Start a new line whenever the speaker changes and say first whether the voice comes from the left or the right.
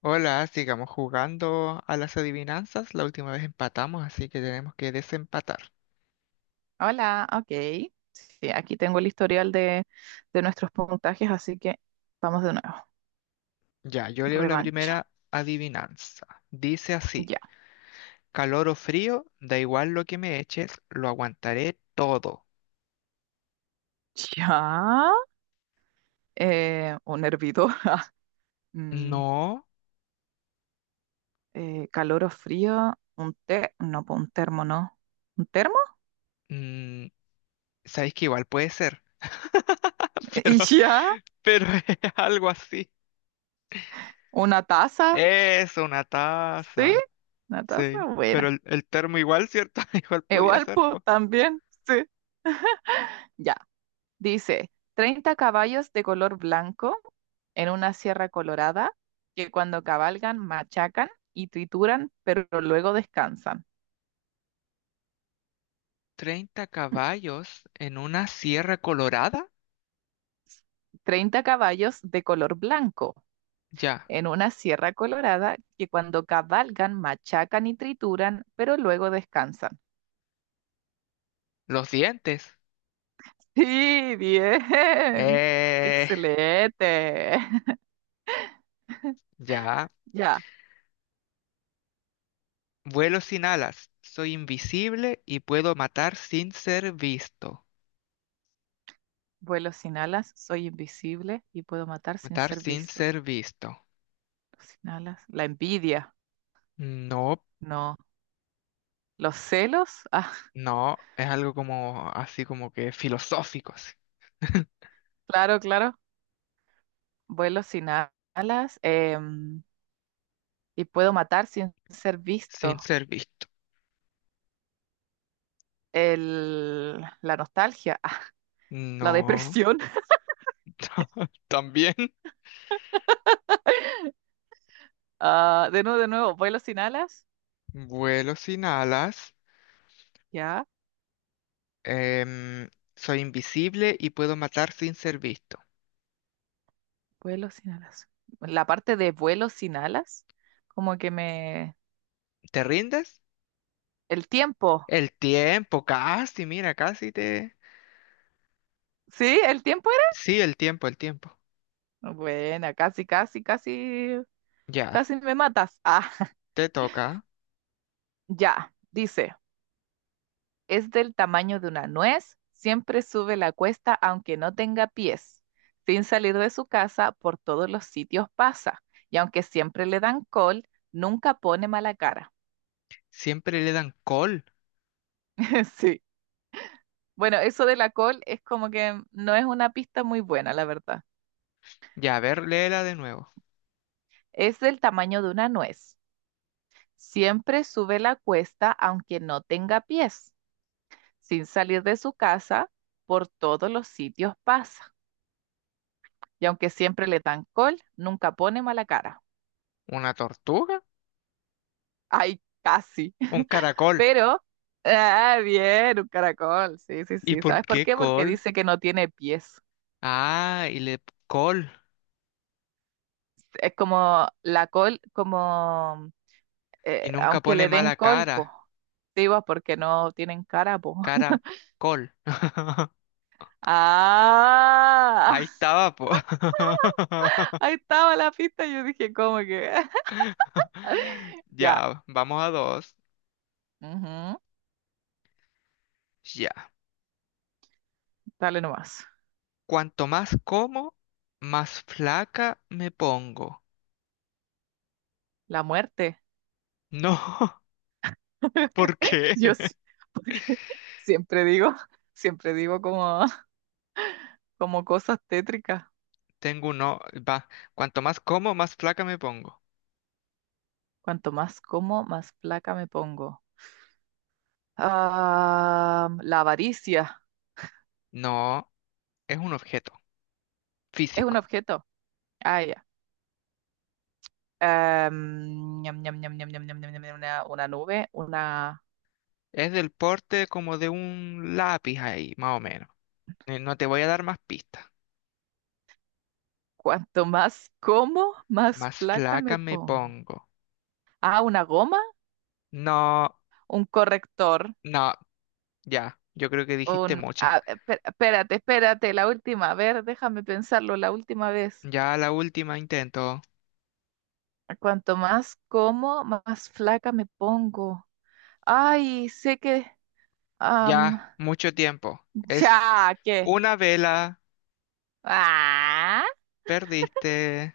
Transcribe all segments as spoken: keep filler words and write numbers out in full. left: Hola, sigamos jugando a las adivinanzas. La última vez empatamos, así que tenemos que desempatar.
right: Hola, ok. Sí, aquí tengo el historial de, de nuestros puntajes, así que vamos de nuevo.
left: Ya, yo leo la
right: Revancha.
left: primera adivinanza. Dice así,
right: Ya.
left: calor o frío, da igual lo que me eches, lo aguantaré todo.
right: Ya. Eh, un hervidor. Mm,
left: No,
right: eh, Calor o frío. Un té. No, pues un termo, no. ¿Un termo?
left: mm, sabéis que igual puede ser,
right: Y
left: pero,
right: ya.
left: pero es algo así.
right: Una taza.
left: Es una
right: Sí.
left: taza.
right: Una taza.
left: Sí, pero
right: Buena.
left: el, el termo igual, ¿cierto? Igual podía
right: Igual,
left: ser,
right: pues
left: pues.
right: también. Sí. Ya. Dice, treinta caballos de color blanco en una sierra colorada que cuando cabalgan machacan y trituran, pero luego descansan.
left: treinta caballos en una sierra colorada.
right: Treinta caballos de color blanco
left: Ya.
right: en una sierra colorada que cuando cabalgan machacan y trituran, pero luego descansan.
left: Los dientes.
right: Sí, bien.
left: Eh,
right: Excelente.
left: ya.
right: Ya,
left: Vuelo sin alas. Soy invisible y puedo matar sin ser visto.
right: vuelo sin alas, soy invisible y puedo matar sin
left: Matar
right: ser
left: sin
right: visto.
left: ser visto.
right: Sin alas, la envidia.
left: No,
right: No. Los celos, ah,
left: no. Es algo como así como que filosófico. Así.
right: claro, claro. Vuelo sin alas em, y puedo matar sin ser
left: Sin
right: visto.
left: ser visto.
right: El, la nostalgia, ah, la
left: No.
right: depresión.
left: También.
right: Ah, de nuevo, de nuevo, vuelo sin alas.
left: Vuelo sin alas.
right: Ya,
left: em, soy invisible y puedo matar sin ser visto.
right: vuelo sin alas. La parte de vuelo sin alas, como que me...
left: ¿Te rindes?
right: El tiempo.
left: El tiempo, casi, mira, casi te...
right: ¿Sí? ¿El tiempo
left: Sí, el tiempo, el tiempo.
right: era? Buena, casi, casi, casi,
left: Ya,
right: casi me matas. Ah,
left: te toca.
right: ya, dice. Es del tamaño de una nuez, siempre sube la cuesta aunque no tenga pies. Sin salir de su casa, por todos los sitios pasa. Y aunque siempre le dan col, nunca pone mala cara.
left: Siempre le dan col.
right: Sí. Bueno, eso de la col es como que no es una pista muy buena, la verdad.
left: Ya, a ver, léela de nuevo.
right: Es del tamaño de una nuez. Siempre sube la cuesta aunque no tenga pies. Sin salir de su casa, por todos los sitios pasa. Y aunque siempre le dan col, nunca pone mala cara.
left: ¿Una tortuga?
right: Ay, casi.
left: Un caracol.
right: Pero, ah, bien, un caracol. Sí, sí,
left: ¿Y
right: sí.
left: por
right: ¿Sabes por
left: qué
right: qué? Porque
left: col?
right: dice que no tiene pies.
left: Ah, y le col.
right: Es como la col, como, eh,
left: Y nunca
right: aunque
left: pone
right: le den
left: mala
right: colpo.
left: cara.
right: Sí, porque no tienen cara, po.
left: Cara, col. Ahí
right: Ah,
left: estaba, po.
right: ahí estaba la pista. Yo dije, ¿cómo que? Ya.
left: Ya, vamos a dos.
right: Ujú,
left: Ya.
right: Dale nomás.
left: Cuanto más como, más flaca me pongo.
right: La muerte.
left: No, ¿por qué?
right: Yo sí, porque siempre digo, siempre digo como, como cosas tétricas.
left: Tengo uno, va, cuanto más como, más flaca me pongo.
right: Cuanto más como, más placa me pongo. Ah, la avaricia
left: No, es un objeto
right: es un
left: físico.
right: objeto. Ah, ya. Em, ñam, ñam, ñam, ñam, ñam, ñam, ñam, ñam, ñam, una, una nube, una...
left: Es del porte como de un lápiz ahí, más o menos. Eh, No te voy a dar más pistas.
right: Cuanto más como, más
left: Más
right: placa me
left: flaca me
right: pongo.
left: pongo.
right: Ah, una goma,
left: No,
right: un corrector,
left: no, ya, yo creo que dijiste
right: un...
left: muchas.
right: ah, espe- espérate, espérate, la última. A ver, déjame pensarlo la última vez.
left: Ya la última intento.
right: Cuanto más como, más flaca me pongo. Ay, sé que... am,
left: Ya, mucho tiempo. Es
right: ya, ¿qué?
left: una vela.
right: Ah,
left: Perdiste.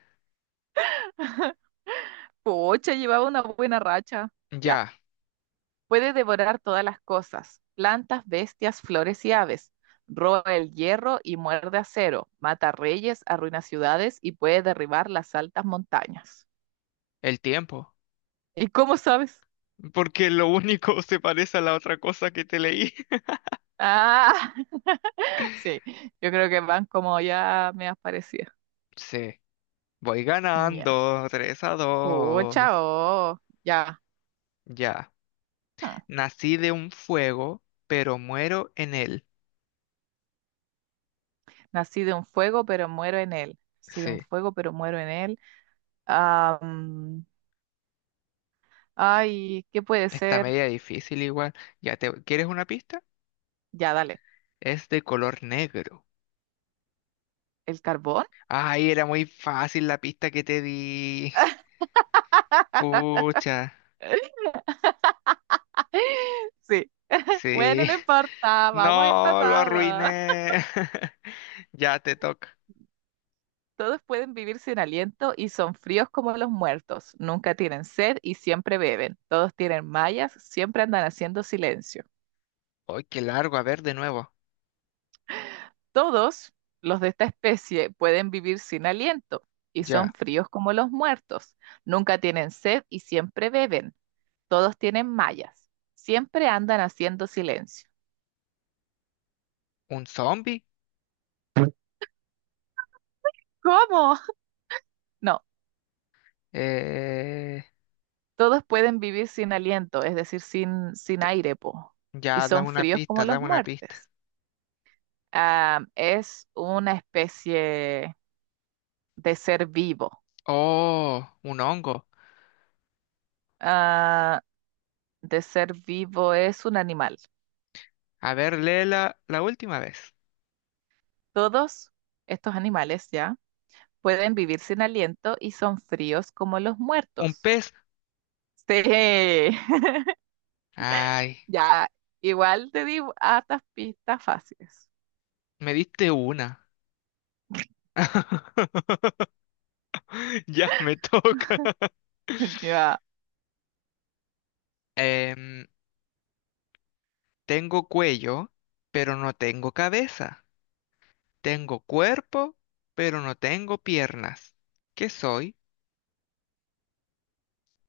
right: pucha, llevaba una buena racha. Ya,
left: Ya,
right: puede devorar todas las cosas, plantas, bestias, flores y aves. Roba el hierro y muerde acero, mata reyes, arruina ciudades y puede derribar las altas montañas.
left: el tiempo.
right: ¿Y cómo sabes?
left: Porque lo único se parece a la otra cosa que te leí.
right: Ah, sí, yo creo que van como ya me aparecía.
left: Sí. Voy
right: Ya.
left: ganando, tres a dos.
right: Pucha, oh, ya.
left: Ya.
right: Hmm.
left: Nací de un fuego, pero muero en él.
right: Nací de un fuego, pero muero en él. Nací de un
left: Sí,
right: fuego, pero muero en él. Ah, ay, ¿qué puede
left: está
right: ser?
left: media difícil igual. Ya te, ¿quieres una pista?
right: Ya, dale.
left: Es de color negro.
right: ¿El carbón?
left: Ay, era muy fácil la pista que te di. Pucha.
right: Sí. Bueno,
left: Sí.
right: no importa, vamos
left: No, lo
right: empatados.
left: arruiné. Ya te toca.
right: Todos pueden vivir sin aliento y son fríos como los muertos. Nunca tienen sed y siempre beben. Todos tienen mallas, siempre andan haciendo silencio.
left: Ay, qué largo. A ver, de nuevo.
right: Todos los de esta especie pueden vivir sin aliento y
left: Ya.
right: son fríos como los muertos. Nunca tienen sed y siempre beben. Todos tienen mallas. Siempre andan haciendo silencio.
left: ¿Un zombie?
right: ¿Cómo? No.
left: Eh,
right: todos pueden vivir sin aliento, es decir, sin, sin aire, po, y
left: ya,
right: son
left: dame una
right: fríos como
left: pista,
right: los
left: dame una pista.
right: muertes. Ah, es una especie de ser vivo.
left: Oh, un hongo.
right: Ah, de ser vivo es un animal.
left: A ver, léela la última vez.
right: Todos estos animales ya pueden vivir sin aliento y son fríos como los
left: Un
right: muertos.
left: pez.
right: Sí,
left: Ay,
right: ya, igual te di hartas pistas fáciles.
left: me diste una. Ya me toca.
right: Ya,
left: Em, tengo cuello, pero no tengo cabeza. Tengo cuerpo, pero no tengo piernas. ¿Qué soy?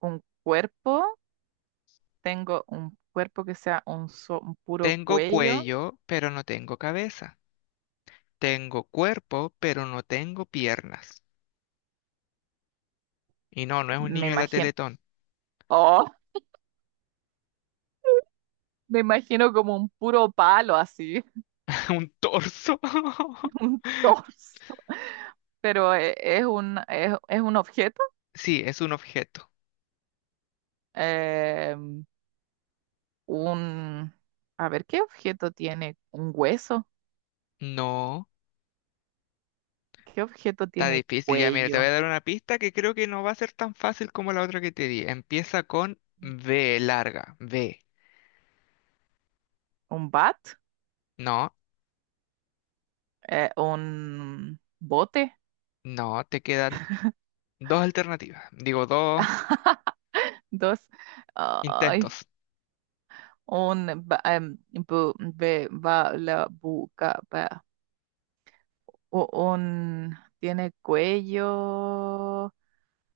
right: un cuerpo tengo un cuerpo que sea un, so- un puro
left: Tengo
right: cuello,
left: cuello, pero no tengo cabeza. Tengo cuerpo, pero no tengo piernas. Y no, no es un
right: me
left: niño de la
right: imagino,
left: Teletón.
right: oh, me imagino como un puro palo así,
left: Un torso.
right: un torso, pero eh, es un, es, es un objeto,
left: Sí, es un objeto.
right: eh, un, a ver, ¿qué objeto tiene un hueso?
left: No,
right: ¿Qué objeto
left: está
right: tiene
left: difícil. Ya, mira, te voy a
right: cuello?
left: dar una pista que creo que no va a ser tan fácil como la otra que te di. Empieza con B, larga. B.
right: ¿Un bat?
left: No,
right: Eh, ¿un bote?
left: no, te quedan dos alternativas. Digo, dos
right: Dos. Ay,
left: intentos.
right: un ba- em, bu- be- ba- la buca, u- un, tiene cuello,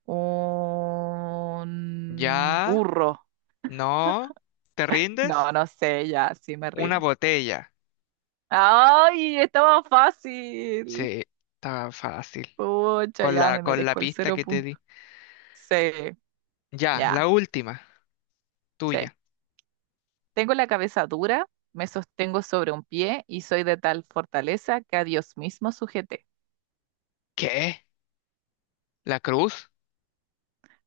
right: un
left: Ya,
right: burro.
left: no, ¿te rindes?
right: No, no sé, ya, sí me
left: Una
right: rindo.
left: botella.
right: ¡Ay! Estaba fácil.
left: Sí, está fácil.
right: Pucha,
left: Con
right: ya
left: la,
right: me
left: con la
right: merezco el
left: pista
right: cero
left: que te
right: punto.
left: di.
right: Sí,
left: Ya,
right: ya,
left: la última,
right: sí.
left: tuya.
right: Tengo la cabeza dura, me sostengo sobre un pie y soy de tal fortaleza que a Dios mismo sujeté.
left: ¿Qué? ¿La cruz?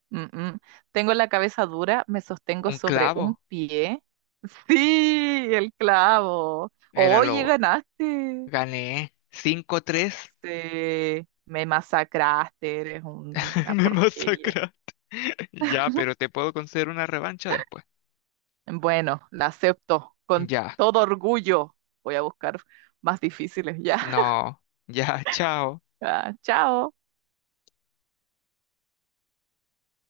right: Mm, mm. Tengo la cabeza dura, me sostengo
left: ¿Un
right: sobre un
left: clavo?
right: pie. Sí, el clavo.
left: Era
right: Oye,
left: lo.
right: ganaste.
left: Gané cinco tres.
right: Sí, me masacraste, eres una
left: Me
right: porquería.
left: masacraste. Ya, pero te puedo conceder una revancha después.
right: Bueno, la acepto con
left: Ya,
right: todo orgullo. Voy a buscar más difíciles ya.
left: no, ya, chao.
right: Ah, chao.